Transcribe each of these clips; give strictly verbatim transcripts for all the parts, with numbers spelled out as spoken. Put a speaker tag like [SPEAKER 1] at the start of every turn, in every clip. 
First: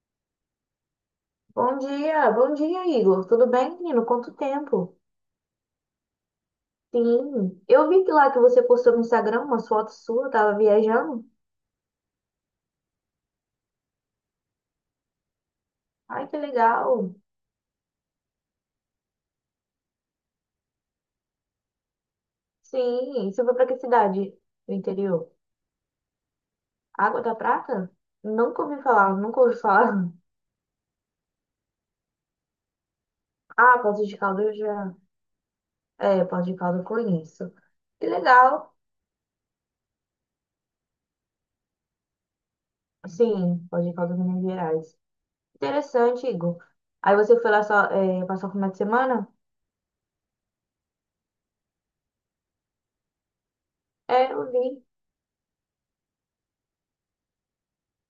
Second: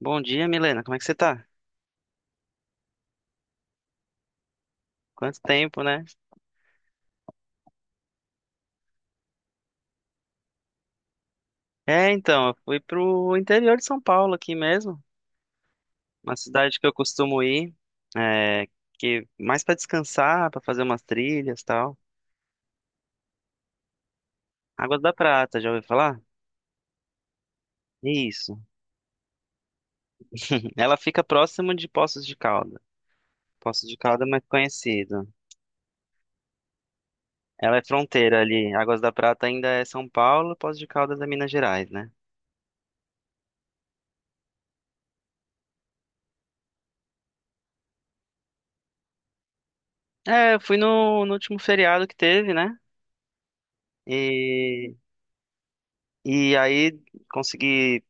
[SPEAKER 1] Bom dia, Milena. Como é que você tá?
[SPEAKER 2] Bom dia, bom dia, Igor. Tudo bem, menino? Quanto tempo?
[SPEAKER 1] Quanto tempo, né?
[SPEAKER 2] Sim, eu vi que lá que você postou no Instagram umas fotos suas, tava viajando.
[SPEAKER 1] É, então, eu fui pro interior de São Paulo aqui mesmo,
[SPEAKER 2] Ai,
[SPEAKER 1] uma
[SPEAKER 2] que
[SPEAKER 1] cidade que eu
[SPEAKER 2] legal.
[SPEAKER 1] costumo ir, é, que mais pra descansar, pra fazer umas trilhas, e tal.
[SPEAKER 2] Sim, você foi pra que cidade do
[SPEAKER 1] Água da
[SPEAKER 2] interior?
[SPEAKER 1] Prata, já ouviu falar?
[SPEAKER 2] Água da Prata?
[SPEAKER 1] Isso.
[SPEAKER 2] Nunca ouvi falar, nunca ouvi falar.
[SPEAKER 1] Ela fica próximo de Poços de Calda.
[SPEAKER 2] Ah,
[SPEAKER 1] Poços de
[SPEAKER 2] Poços de
[SPEAKER 1] Calda é mais
[SPEAKER 2] Caldas eu já...
[SPEAKER 1] conhecido.
[SPEAKER 2] É, Poços de Caldas eu conheço.
[SPEAKER 1] Ela é
[SPEAKER 2] Que
[SPEAKER 1] fronteira ali.
[SPEAKER 2] legal.
[SPEAKER 1] Águas da Prata ainda é São Paulo, Poços de Caldas é Minas Gerais, né?
[SPEAKER 2] Sim, Poços de Caldas, Minas Gerais. Interessante, Igor. Aí você foi lá só, é, passar o final de semana?
[SPEAKER 1] É, eu fui no, no último feriado que teve, né?
[SPEAKER 2] É, eu vi.
[SPEAKER 1] E, e aí consegui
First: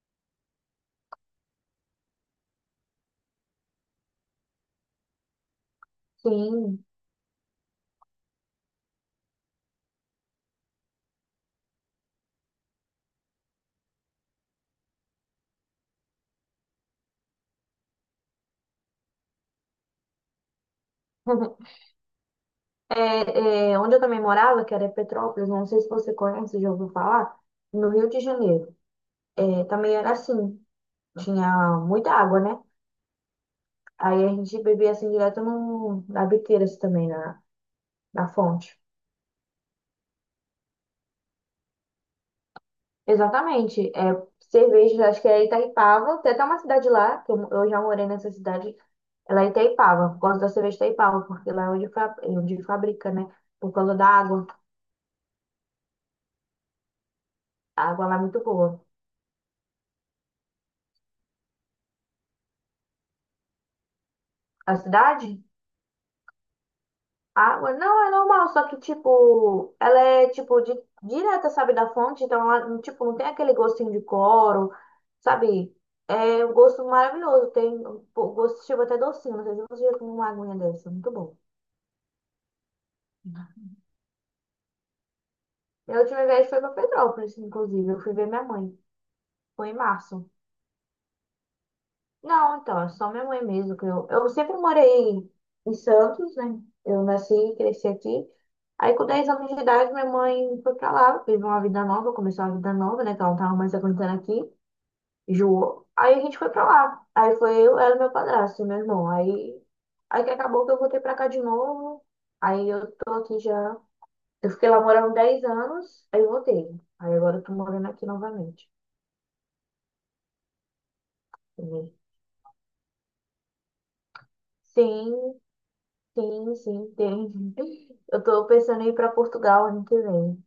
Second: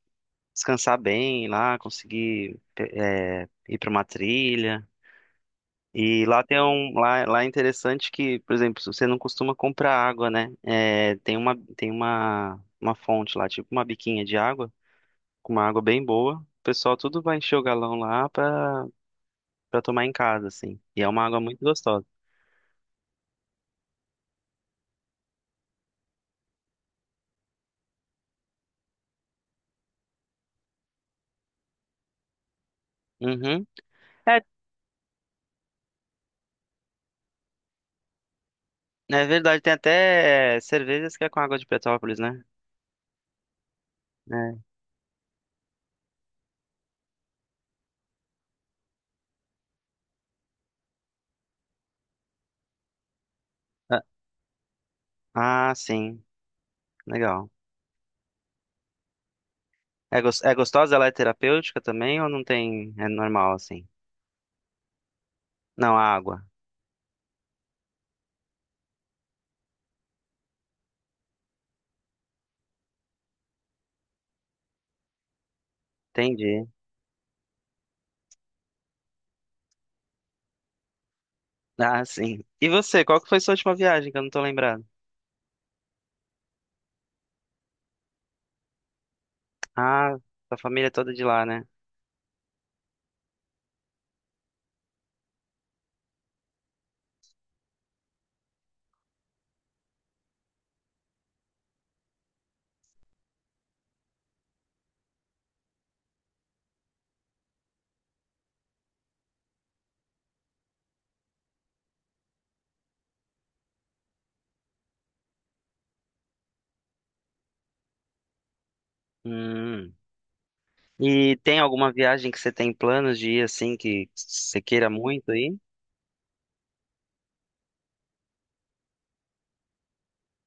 [SPEAKER 1] descansar bem lá, conseguir é, ir para uma trilha. E lá tem
[SPEAKER 2] Sim.
[SPEAKER 1] um lá, lá é interessante que, por exemplo, se você não costuma comprar água, né? É, tem uma tem uma uma fonte lá, tipo uma biquinha de água, com uma água bem boa. O pessoal tudo vai encher o galão lá para para tomar em casa, assim. E é uma água muito gostosa.
[SPEAKER 2] É, é, onde eu também morava, que era Petrópolis, não sei se você conhece, já ouviu falar, no Rio de Janeiro. É, também era assim, tinha muita água, né?
[SPEAKER 1] Uhum.
[SPEAKER 2] Aí a
[SPEAKER 1] É,
[SPEAKER 2] gente bebia assim direto no, na biqueira assim, também, na, na fonte.
[SPEAKER 1] é verdade, tem até é, cervejas que é com água de Petrópolis, né?
[SPEAKER 2] Exatamente. É,
[SPEAKER 1] É.
[SPEAKER 2] cerveja, acho que é Itaipava, tem até uma cidade lá, que eu, eu já morei nessa cidade, ela é Itaipava, gosto da cerveja Itaipava, porque lá é onde, fa- é onde fabrica, né? Por causa da água.
[SPEAKER 1] Ah, ah, sim. Legal.
[SPEAKER 2] A água lá é muito boa.
[SPEAKER 1] É, gos- é gostosa? Ela é terapêutica também ou não tem? É normal assim?
[SPEAKER 2] A cidade?
[SPEAKER 1] Não, a água.
[SPEAKER 2] Água, não, é normal, só que, tipo, ela é, tipo, di- direta, sabe, da fonte, então ela, tipo, não tem aquele gostinho de cloro, sabe? É um
[SPEAKER 1] Entendi.
[SPEAKER 2] gosto maravilhoso, tem um po- gosto, tipo, até docinho, não sei se você já tomou uma aguinha dessa, muito bom.
[SPEAKER 1] Ah, sim. E você, qual que foi sua última viagem que eu não tô lembrando?
[SPEAKER 2] Minha última viagem foi pra Petrópolis, inclusive, eu fui ver minha mãe, foi em
[SPEAKER 1] Ah,
[SPEAKER 2] março.
[SPEAKER 1] sua família é toda de lá, né?
[SPEAKER 2] Não, então, é só minha mãe mesmo que eu, eu sempre morei em Santos, né? Eu nasci e cresci aqui. Aí com dez anos de idade, minha mãe foi pra lá, teve uma vida nova, começou uma vida nova, né? Que ela não tava mais aguentando aqui, enjoou. Aí a gente foi pra lá. Aí foi eu, ela e meu padrasto, e meu irmão. Aí, aí que acabou que eu voltei pra cá de novo. Aí eu tô aqui já. Eu fiquei lá morando dez anos, aí eu voltei. Aí agora eu tô morando aqui novamente.
[SPEAKER 1] Hum. E tem alguma
[SPEAKER 2] Entendeu?
[SPEAKER 1] viagem que você tem planos de ir assim que você queira muito
[SPEAKER 2] Sim,
[SPEAKER 1] aí?
[SPEAKER 2] sim, sim, tem. Eu tô pensando em ir para Portugal ano que vem.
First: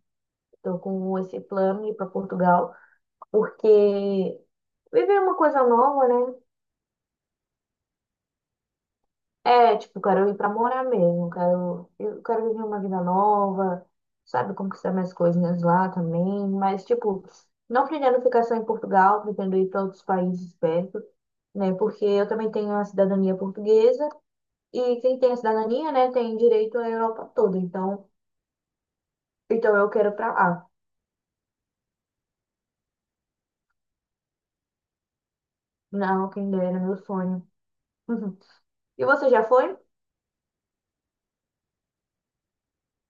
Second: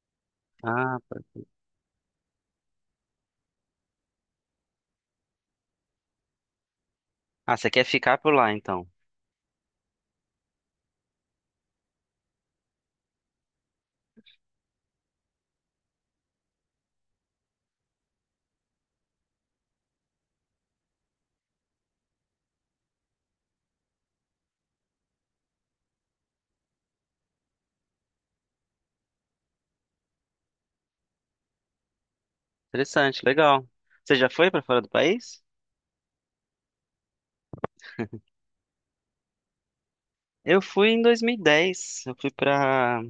[SPEAKER 2] Tô
[SPEAKER 1] Ah,
[SPEAKER 2] com
[SPEAKER 1] pô.
[SPEAKER 2] esse plano de ir para Portugal, porque viver é uma coisa nova, né?
[SPEAKER 1] ah, você quer ficar por lá então?
[SPEAKER 2] É, tipo, quero ir para morar mesmo, quero, eu quero viver uma vida nova, sabe, conquistar minhas coisinhas lá também, mas, tipo, não pretendo ficar só em Portugal, pretendo ir para outros países perto, né? Porque eu também tenho a cidadania portuguesa e quem tem a cidadania, né, tem direito à Europa toda, então, então eu quero ir para lá.
[SPEAKER 1] Interessante, legal. Você já foi pra fora do país?
[SPEAKER 2] Não, quem dera, meu sonho. E você já foi?
[SPEAKER 1] Eu fui em dois mil e dez. Eu fui pra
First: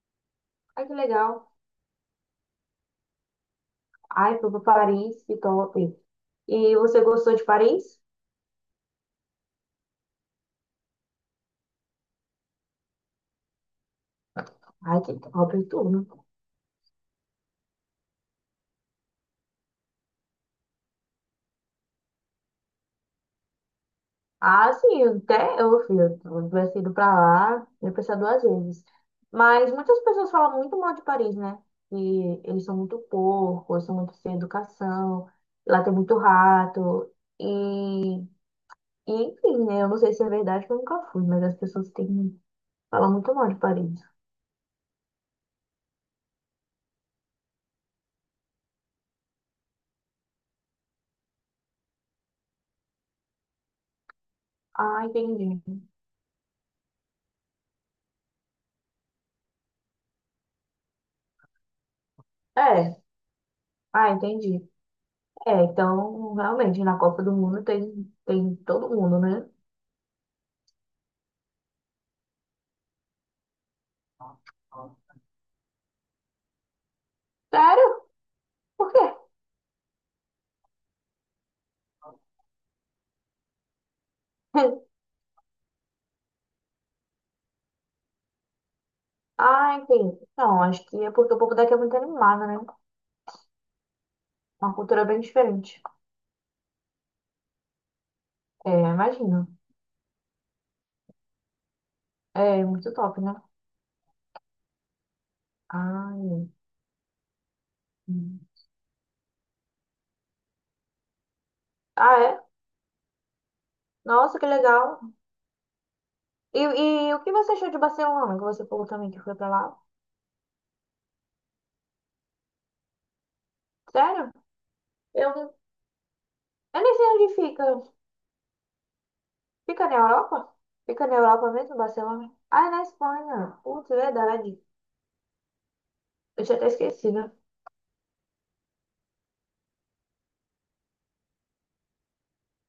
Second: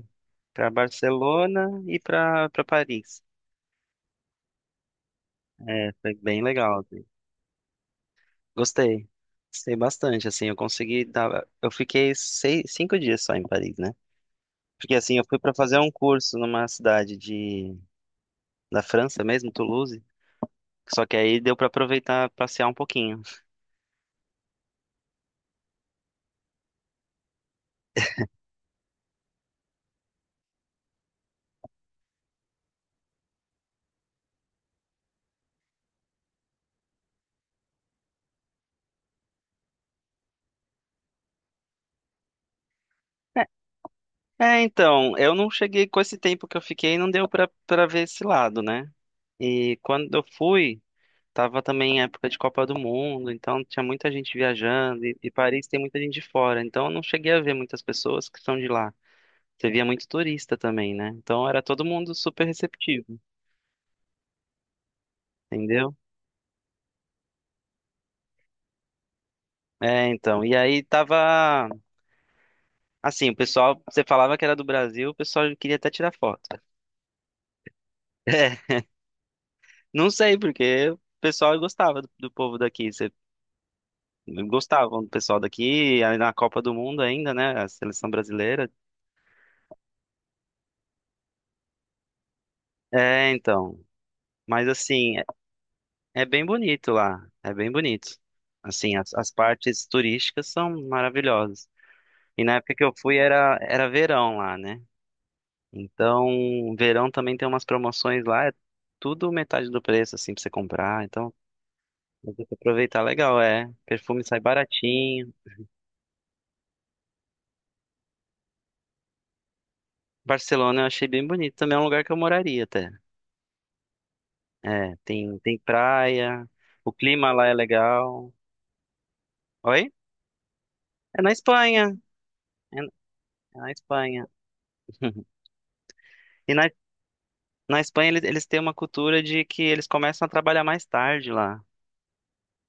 [SPEAKER 1] para
[SPEAKER 2] Ai, que legal.
[SPEAKER 1] Barcelona e pra para Paris.
[SPEAKER 2] Ai, foi pra Paris, que
[SPEAKER 1] É,
[SPEAKER 2] top.
[SPEAKER 1] foi bem
[SPEAKER 2] E
[SPEAKER 1] legal,
[SPEAKER 2] você
[SPEAKER 1] assim.
[SPEAKER 2] gostou de Paris?
[SPEAKER 1] Gostei. Gostei bastante, assim, eu consegui dar... Eu fiquei seis, cinco dias só em Paris, né? Porque,
[SPEAKER 2] Ai, que
[SPEAKER 1] assim, eu fui
[SPEAKER 2] top
[SPEAKER 1] para fazer
[SPEAKER 2] tudo.
[SPEAKER 1] um curso numa cidade de... da França mesmo, Toulouse. Só que aí deu para aproveitar, passear um pouquinho.
[SPEAKER 2] Ah, sim, até eu, filho. Se eu tivesse ido pra lá, eu ia pensar duas vezes. Mas muitas pessoas falam muito mal de Paris, né? Que eles são muito porcos, são muito sem educação, lá tem muito rato. E, e enfim, né? Eu não sei se é verdade, porque eu nunca fui, mas as pessoas têm, falam muito
[SPEAKER 1] É,
[SPEAKER 2] mal de Paris.
[SPEAKER 1] é, então, eu não cheguei com esse tempo que eu fiquei, não deu para para ver esse lado, né? E quando eu fui, tava também em época de Copa do Mundo, então tinha muita gente viajando,
[SPEAKER 2] Ah,
[SPEAKER 1] e, e
[SPEAKER 2] entendi.
[SPEAKER 1] Paris tem muita gente de fora, então eu não cheguei a ver muitas pessoas que são de lá. Você via muito turista também, né? Então era todo mundo super
[SPEAKER 2] É,
[SPEAKER 1] receptivo,
[SPEAKER 2] ah, entendi. É,
[SPEAKER 1] entendeu?
[SPEAKER 2] então, realmente, na Copa do Mundo tem, tem todo mundo, né?
[SPEAKER 1] É, então. E aí tava. Assim, o pessoal, você falava que era do Brasil, o pessoal queria até tirar foto.
[SPEAKER 2] Sério?
[SPEAKER 1] É,
[SPEAKER 2] Por quê?
[SPEAKER 1] não sei, porque o pessoal gostava do, do povo daqui. Você, gostavam do pessoal daqui, aí na Copa do Mundo ainda, né? A seleção brasileira.
[SPEAKER 2] Ah, enfim. Não, acho que é porque o povo daqui é muito animado, né?
[SPEAKER 1] É, então. Mas
[SPEAKER 2] Uma cultura
[SPEAKER 1] assim,
[SPEAKER 2] bem
[SPEAKER 1] é,
[SPEAKER 2] diferente.
[SPEAKER 1] é bem bonito lá. É bem bonito.
[SPEAKER 2] É,
[SPEAKER 1] Assim, as, as
[SPEAKER 2] imagino.
[SPEAKER 1] partes turísticas são maravilhosas. E na
[SPEAKER 2] É
[SPEAKER 1] época que eu
[SPEAKER 2] muito
[SPEAKER 1] fui
[SPEAKER 2] top, né?
[SPEAKER 1] era, era verão lá, né?
[SPEAKER 2] Ai.
[SPEAKER 1] Então, verão também tem umas promoções
[SPEAKER 2] Hum.
[SPEAKER 1] lá, é tudo metade do preço, assim, pra você comprar. Então,
[SPEAKER 2] Ah,
[SPEAKER 1] dá
[SPEAKER 2] é?
[SPEAKER 1] pra aproveitar legal, é. Perfume
[SPEAKER 2] Nossa,
[SPEAKER 1] sai
[SPEAKER 2] que legal.
[SPEAKER 1] baratinho.
[SPEAKER 2] E, e o que você achou de Barcelona, que você falou também que foi pra lá?
[SPEAKER 1] Barcelona eu achei bem bonito, também é um lugar que eu moraria até.
[SPEAKER 2] Sério?
[SPEAKER 1] É, tem,
[SPEAKER 2] Eu,
[SPEAKER 1] tem praia,
[SPEAKER 2] eu
[SPEAKER 1] o
[SPEAKER 2] nem sei
[SPEAKER 1] clima
[SPEAKER 2] onde
[SPEAKER 1] lá é
[SPEAKER 2] fica.
[SPEAKER 1] legal.
[SPEAKER 2] Fica
[SPEAKER 1] Oi?
[SPEAKER 2] na Europa? Fica na
[SPEAKER 1] É na
[SPEAKER 2] Europa mesmo,
[SPEAKER 1] Espanha.
[SPEAKER 2] Barcelona? Ah, é
[SPEAKER 1] É
[SPEAKER 2] na
[SPEAKER 1] na
[SPEAKER 2] Espanha.
[SPEAKER 1] é na
[SPEAKER 2] Putz, é
[SPEAKER 1] Espanha.
[SPEAKER 2] verdade. Eu
[SPEAKER 1] E
[SPEAKER 2] tinha
[SPEAKER 1] na,
[SPEAKER 2] até esquecido.
[SPEAKER 1] na Espanha eles, eles têm uma cultura de que eles começam a trabalhar mais tarde lá.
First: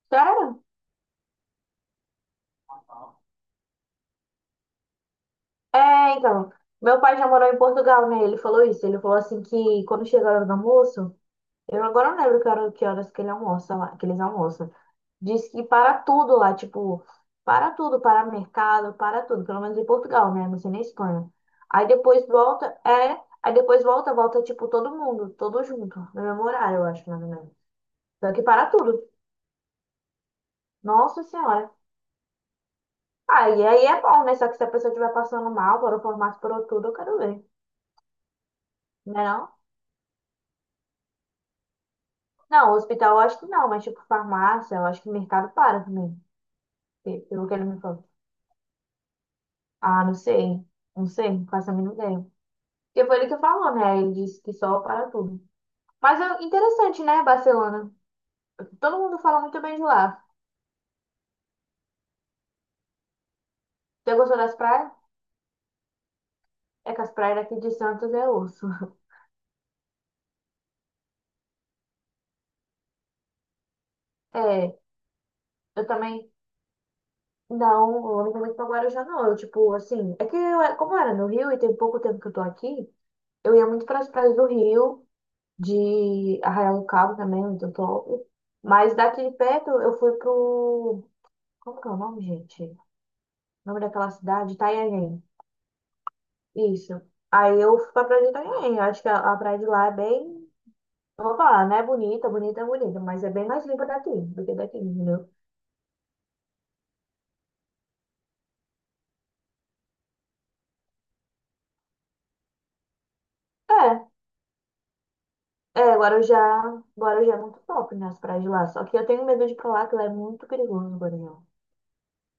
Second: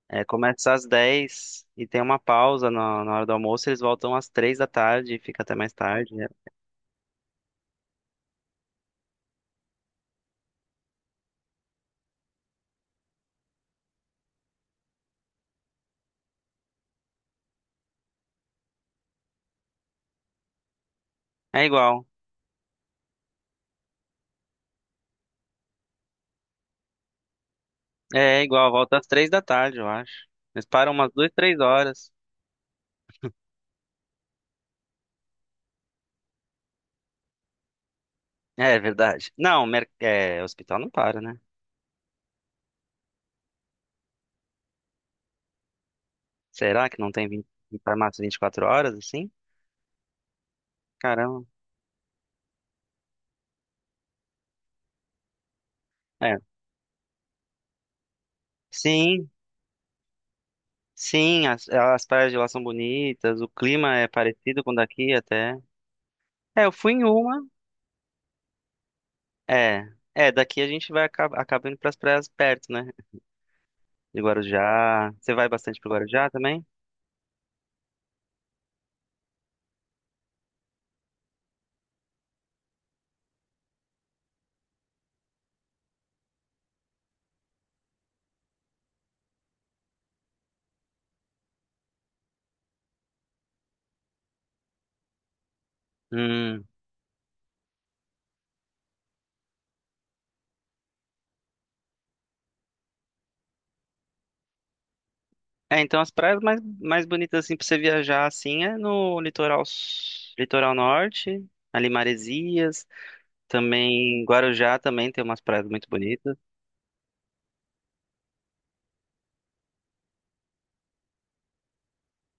[SPEAKER 1] É,
[SPEAKER 2] Sério?
[SPEAKER 1] começa às dez e tem uma pausa na, na hora do almoço, eles voltam às três da tarde e fica até mais
[SPEAKER 2] É,
[SPEAKER 1] tarde, né?
[SPEAKER 2] então, meu pai já morou em Portugal, né? Ele falou isso. Ele falou assim que quando chega a hora do almoço, eu agora não lembro que hora- que horas que ele almoça lá, que eles almoçam. Diz que para tudo lá, tipo, para tudo, para mercado, para tudo, pelo menos em Portugal, né? Não sei na Espanha.
[SPEAKER 1] É
[SPEAKER 2] Aí
[SPEAKER 1] igual.
[SPEAKER 2] depois volta, é, aí depois volta, volta tipo todo mundo, todo junto, no mesmo horário, eu acho, mais ou menos. Só
[SPEAKER 1] É é
[SPEAKER 2] que para
[SPEAKER 1] igual, volta
[SPEAKER 2] tudo.
[SPEAKER 1] às três da tarde, eu acho. Eles param umas
[SPEAKER 2] Nossa
[SPEAKER 1] duas três
[SPEAKER 2] Senhora.
[SPEAKER 1] horas.
[SPEAKER 2] Aí, aí é bom, né? Só que se a pessoa estiver passando mal, por o formato, por tudo, eu quero ver.
[SPEAKER 1] É
[SPEAKER 2] Né
[SPEAKER 1] verdade.
[SPEAKER 2] não?
[SPEAKER 1] Não, mer- é, o hospital não para, né?
[SPEAKER 2] Não, hospital eu acho que não, mas tipo farmácia, eu acho que mercado para também,
[SPEAKER 1] Será que não
[SPEAKER 2] pe-
[SPEAKER 1] tem vinte
[SPEAKER 2] pelo que ele me falou.
[SPEAKER 1] farmácia vinte e quatro horas assim?
[SPEAKER 2] Ah, não sei, não sei,
[SPEAKER 1] Caramba.
[SPEAKER 2] não faço a mínima ideia. Porque foi ele que falou, né? Ele disse que só para tudo. Mas
[SPEAKER 1] É.
[SPEAKER 2] é interessante, né, Barcelona? Todo mundo
[SPEAKER 1] Sim,
[SPEAKER 2] fala muito bem de lá.
[SPEAKER 1] sim, as, as praias de lá são bonitas, o clima é
[SPEAKER 2] Você gostou das
[SPEAKER 1] parecido com o
[SPEAKER 2] praias?
[SPEAKER 1] daqui até. É, eu fui
[SPEAKER 2] É que
[SPEAKER 1] em
[SPEAKER 2] as praias
[SPEAKER 1] uma.
[SPEAKER 2] daqui de Santos é osso.
[SPEAKER 1] É, é, daqui a gente vai acaba, acaba indo para as praias perto, né? De
[SPEAKER 2] É,
[SPEAKER 1] Guarujá. Você vai bastante
[SPEAKER 2] eu
[SPEAKER 1] pro Guarujá
[SPEAKER 2] também.
[SPEAKER 1] também?
[SPEAKER 2] Não, eu não vou muito pra Guarujá, não. Eu, tipo, assim, é que eu, como eu era no Rio e tem pouco tempo que eu tô aqui, eu ia muito para as praias do Rio. De Arraial do Cabo também, muito top. Mas daqui de perto eu fui pro. Como que é o nome, gente? O nome daquela cidade? Itanhaém.
[SPEAKER 1] Hum.
[SPEAKER 2] Isso. Aí eu fui pra praia de Itanhaém. Acho que a, a praia de lá é bem. Eu vou falar, né? Bonita, bonita, bonita, mas é bem mais limpa daqui do que daqui, entendeu?
[SPEAKER 1] É, então as praias mais, mais bonitas assim pra você viajar assim é no litoral s- litoral norte, ali Maresias,
[SPEAKER 2] É,
[SPEAKER 1] também Guarujá também tem umas praias muito
[SPEAKER 2] é, Guarujá,
[SPEAKER 1] bonitas.
[SPEAKER 2] Guarujá é muito top, né? As praias de lá. Só que eu tenho medo de ir pra lá, que lá é muito perigoso, Guarujá.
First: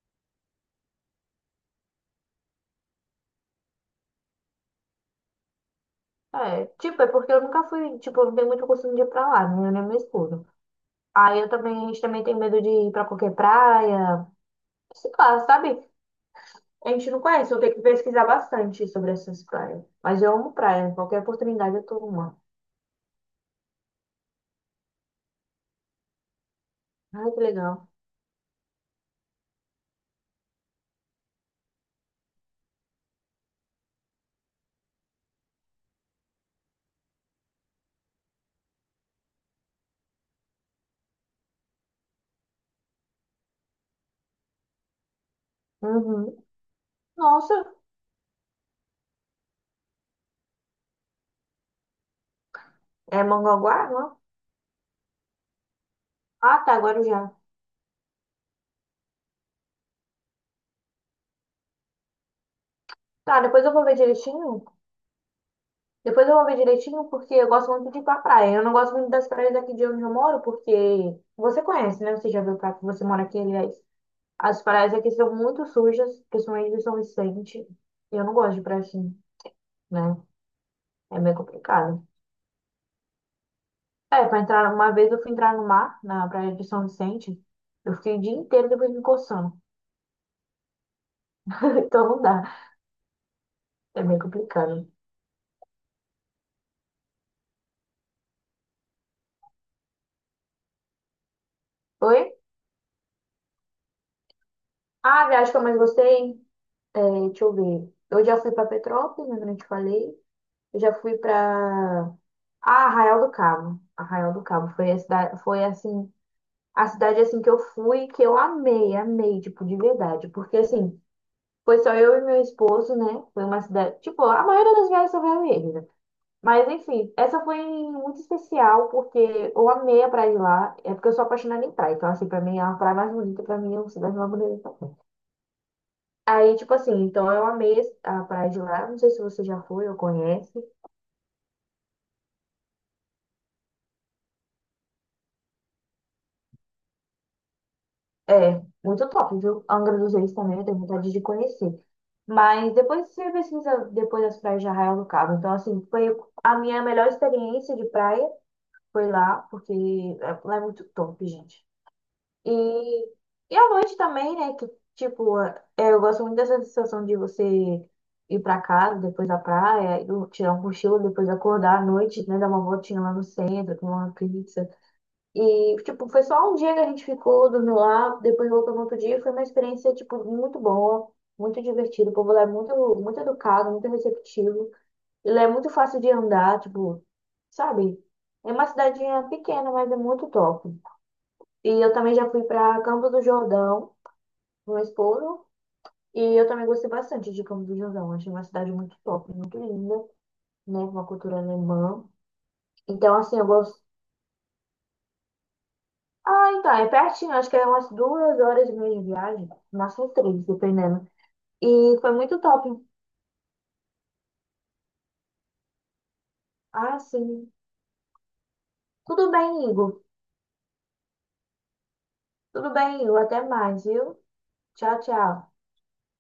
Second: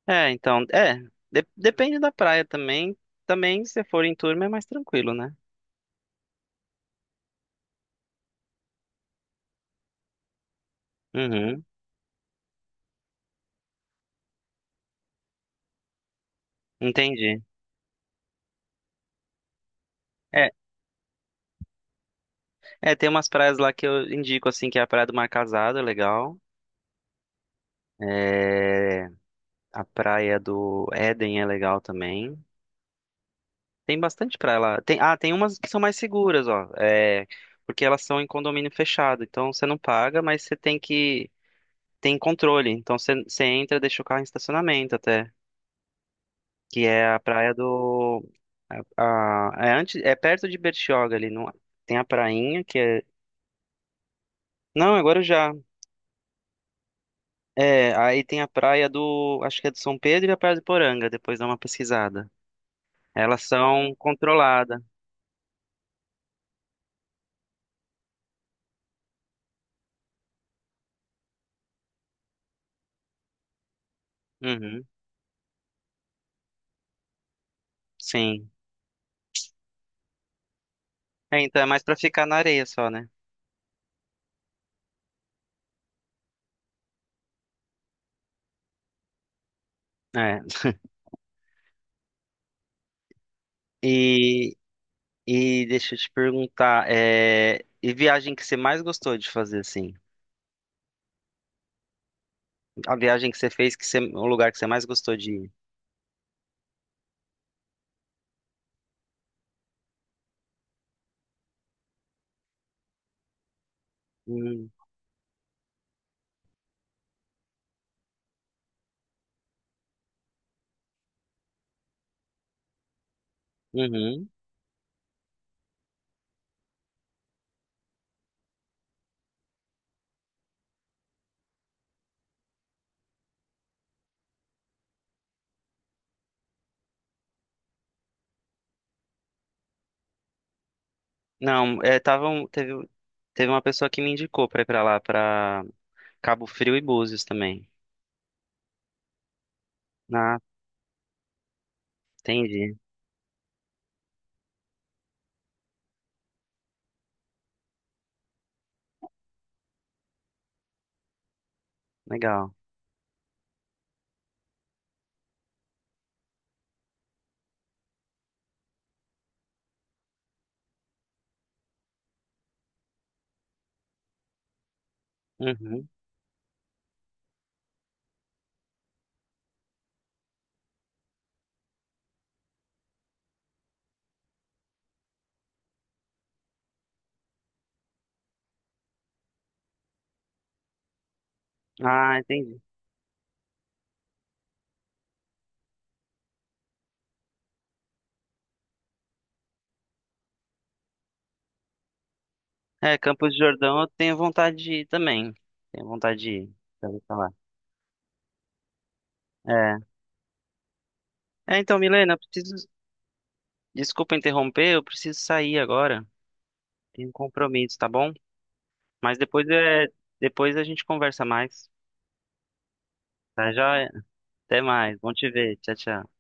[SPEAKER 1] É, então, é, de- depende da praia também. Também se for em turma é mais tranquilo, né?
[SPEAKER 2] É, tipo, é porque eu nunca fui, tipo, eu não tenho muito costume de ir pra lá, né? Eu nem meu esposo. Aí eu
[SPEAKER 1] Uhum,
[SPEAKER 2] também, a gente também tem medo de ir pra qualquer praia. Sei lá, sabe? A gente não
[SPEAKER 1] entendi.
[SPEAKER 2] conhece, eu tenho que pesquisar bastante sobre essas praias. Mas eu
[SPEAKER 1] É,
[SPEAKER 2] amo praia, qualquer oportunidade eu tô numa.
[SPEAKER 1] é, tem umas praias lá que eu indico assim que é a praia do Mar Casado, é legal.
[SPEAKER 2] Ai, que legal.
[SPEAKER 1] É, a praia do Éden é legal também. Tem bastante pra lá. Tem, ah, tem umas que são mais seguras, ó. É, porque elas são em condomínio fechado. Então você não paga, mas você tem que. Tem controle. Então você, você entra, deixa o carro em estacionamento até.
[SPEAKER 2] Uhum.
[SPEAKER 1] Que é a praia
[SPEAKER 2] Nossa,
[SPEAKER 1] do. A, a- é, antes, é perto de Bertioga ali. Não, tem a prainha, que é.
[SPEAKER 2] é Mongaguá, não? É?
[SPEAKER 1] Não, agora já.
[SPEAKER 2] Ah, tá, Guarujá.
[SPEAKER 1] É, aí tem a praia do. Acho que é do São Pedro e a praia do Poranga. Depois dá uma pesquisada.
[SPEAKER 2] Tá,
[SPEAKER 1] Elas
[SPEAKER 2] depois eu vou
[SPEAKER 1] são
[SPEAKER 2] ver direitinho.
[SPEAKER 1] controladas.
[SPEAKER 2] Depois eu vou ver direitinho porque eu gosto muito de ir pra praia. Eu não gosto muito das praias daqui de onde eu moro porque você conhece, né? Você já viu pra que você mora aqui, aliás. As
[SPEAKER 1] Uhum,
[SPEAKER 2] praias aqui são muito sujas, principalmente de São Vicente. E eu não
[SPEAKER 1] sim.
[SPEAKER 2] gosto de praia assim. Né? É meio
[SPEAKER 1] É, então é mais pra
[SPEAKER 2] complicado.
[SPEAKER 1] ficar na areia só, né?
[SPEAKER 2] É, pra entrar, uma vez eu fui entrar no mar, na praia de São Vicente, eu fiquei o dia inteiro depois me coçando.
[SPEAKER 1] É.
[SPEAKER 2] Então não dá, é meio
[SPEAKER 1] E,
[SPEAKER 2] complicado.
[SPEAKER 1] e deixa eu te perguntar, é, e viagem que você mais gostou de fazer, assim?
[SPEAKER 2] Oi?
[SPEAKER 1] A viagem que você fez, que você, o lugar que você mais gostou
[SPEAKER 2] Ah,
[SPEAKER 1] de
[SPEAKER 2] a
[SPEAKER 1] ir?
[SPEAKER 2] viagem que eu mais gostei, eh, deixa eu ver. Eu já fui pra Petrópolis, né, como eu te falei. Eu já fui pra ah, Arraial do Cabo. Arraial do Cabo
[SPEAKER 1] Hum,
[SPEAKER 2] foi a cidade, foi assim, a cidade assim que eu fui, que eu amei, amei, tipo, de verdade, porque assim, foi só eu e meu esposo, né? Foi uma cidade, tipo,
[SPEAKER 1] uhum.
[SPEAKER 2] a maioria das viagens só vai eu e ele, né? Mas enfim, essa foi muito especial porque eu amei a praia de lá. É porque eu sou apaixonada em praia. Então, assim, pra mim, é a praia mais bonita, pra mim, é uma cidade mais bonita. Então. Aí, tipo assim, então eu amei a praia de lá. Não sei se você já foi ou conhece.
[SPEAKER 1] Não, é, tava um- teve, teve uma pessoa que me indicou pra ir pra lá, pra Cabo Frio e Búzios também.
[SPEAKER 2] É, muito top, viu? Angra dos Reis
[SPEAKER 1] Ah,
[SPEAKER 2] também, eu tenho vontade de conhecer. Mas
[SPEAKER 1] entendi.
[SPEAKER 2] depois você pesquisa depois das praias de Arraial do Cabo. Então, assim, foi a minha melhor experiência de praia. Foi lá, porque é, lá é muito top, gente.
[SPEAKER 1] Legal.
[SPEAKER 2] E, e à noite também, né? Que, tipo, é, eu gosto muito dessa sensação de você ir pra casa, depois da praia, eu tirar um cochilo, depois acordar à noite, né? Dar uma voltinha lá no centro, comer uma pizza. E,
[SPEAKER 1] Uhum.
[SPEAKER 2] tipo, foi só um dia que a gente ficou, dormiu lá, depois voltou no outro dia. Foi uma experiência, tipo, muito boa, muito divertida. O povo lá é muito, muito educado, muito receptivo. E lá é muito fácil de andar, tipo, sabe? É uma cidadinha pequena, mas é muito top. E eu também
[SPEAKER 1] Ah,
[SPEAKER 2] já fui
[SPEAKER 1] entendi.
[SPEAKER 2] para Campo do Jordão, no Estouro, e eu também gostei bastante de Campo do Jordão. Achei uma cidade muito top, muito linda, né? Com uma cultura alemã.
[SPEAKER 1] É,
[SPEAKER 2] Então,
[SPEAKER 1] Campos do
[SPEAKER 2] assim, eu
[SPEAKER 1] Jordão
[SPEAKER 2] gosto.
[SPEAKER 1] eu tenho vontade de ir também. Tenho vontade de
[SPEAKER 2] Ah,
[SPEAKER 1] ir,
[SPEAKER 2] então,
[SPEAKER 1] já
[SPEAKER 2] é
[SPEAKER 1] ouvi falar.
[SPEAKER 2] pertinho, acho que é umas duas horas e meia de viagem,
[SPEAKER 1] É.
[SPEAKER 2] máximo três, dependendo.
[SPEAKER 1] É, então,
[SPEAKER 2] E foi
[SPEAKER 1] Milena, eu
[SPEAKER 2] muito
[SPEAKER 1] preciso.
[SPEAKER 2] top.
[SPEAKER 1] Desculpa interromper, eu preciso sair agora.
[SPEAKER 2] Ah,
[SPEAKER 1] Tem um
[SPEAKER 2] sim.
[SPEAKER 1] compromisso, tá bom? Mas
[SPEAKER 2] Tudo
[SPEAKER 1] depois
[SPEAKER 2] bem,
[SPEAKER 1] é,
[SPEAKER 2] Igor.
[SPEAKER 1] depois a gente conversa mais,
[SPEAKER 2] Tudo bem, Igor. Até
[SPEAKER 1] tá? Já,
[SPEAKER 2] mais,
[SPEAKER 1] é.
[SPEAKER 2] viu?
[SPEAKER 1] Até mais.
[SPEAKER 2] Tchau,
[SPEAKER 1] Bom te
[SPEAKER 2] tchau.
[SPEAKER 1] ver. Tchau, tchau.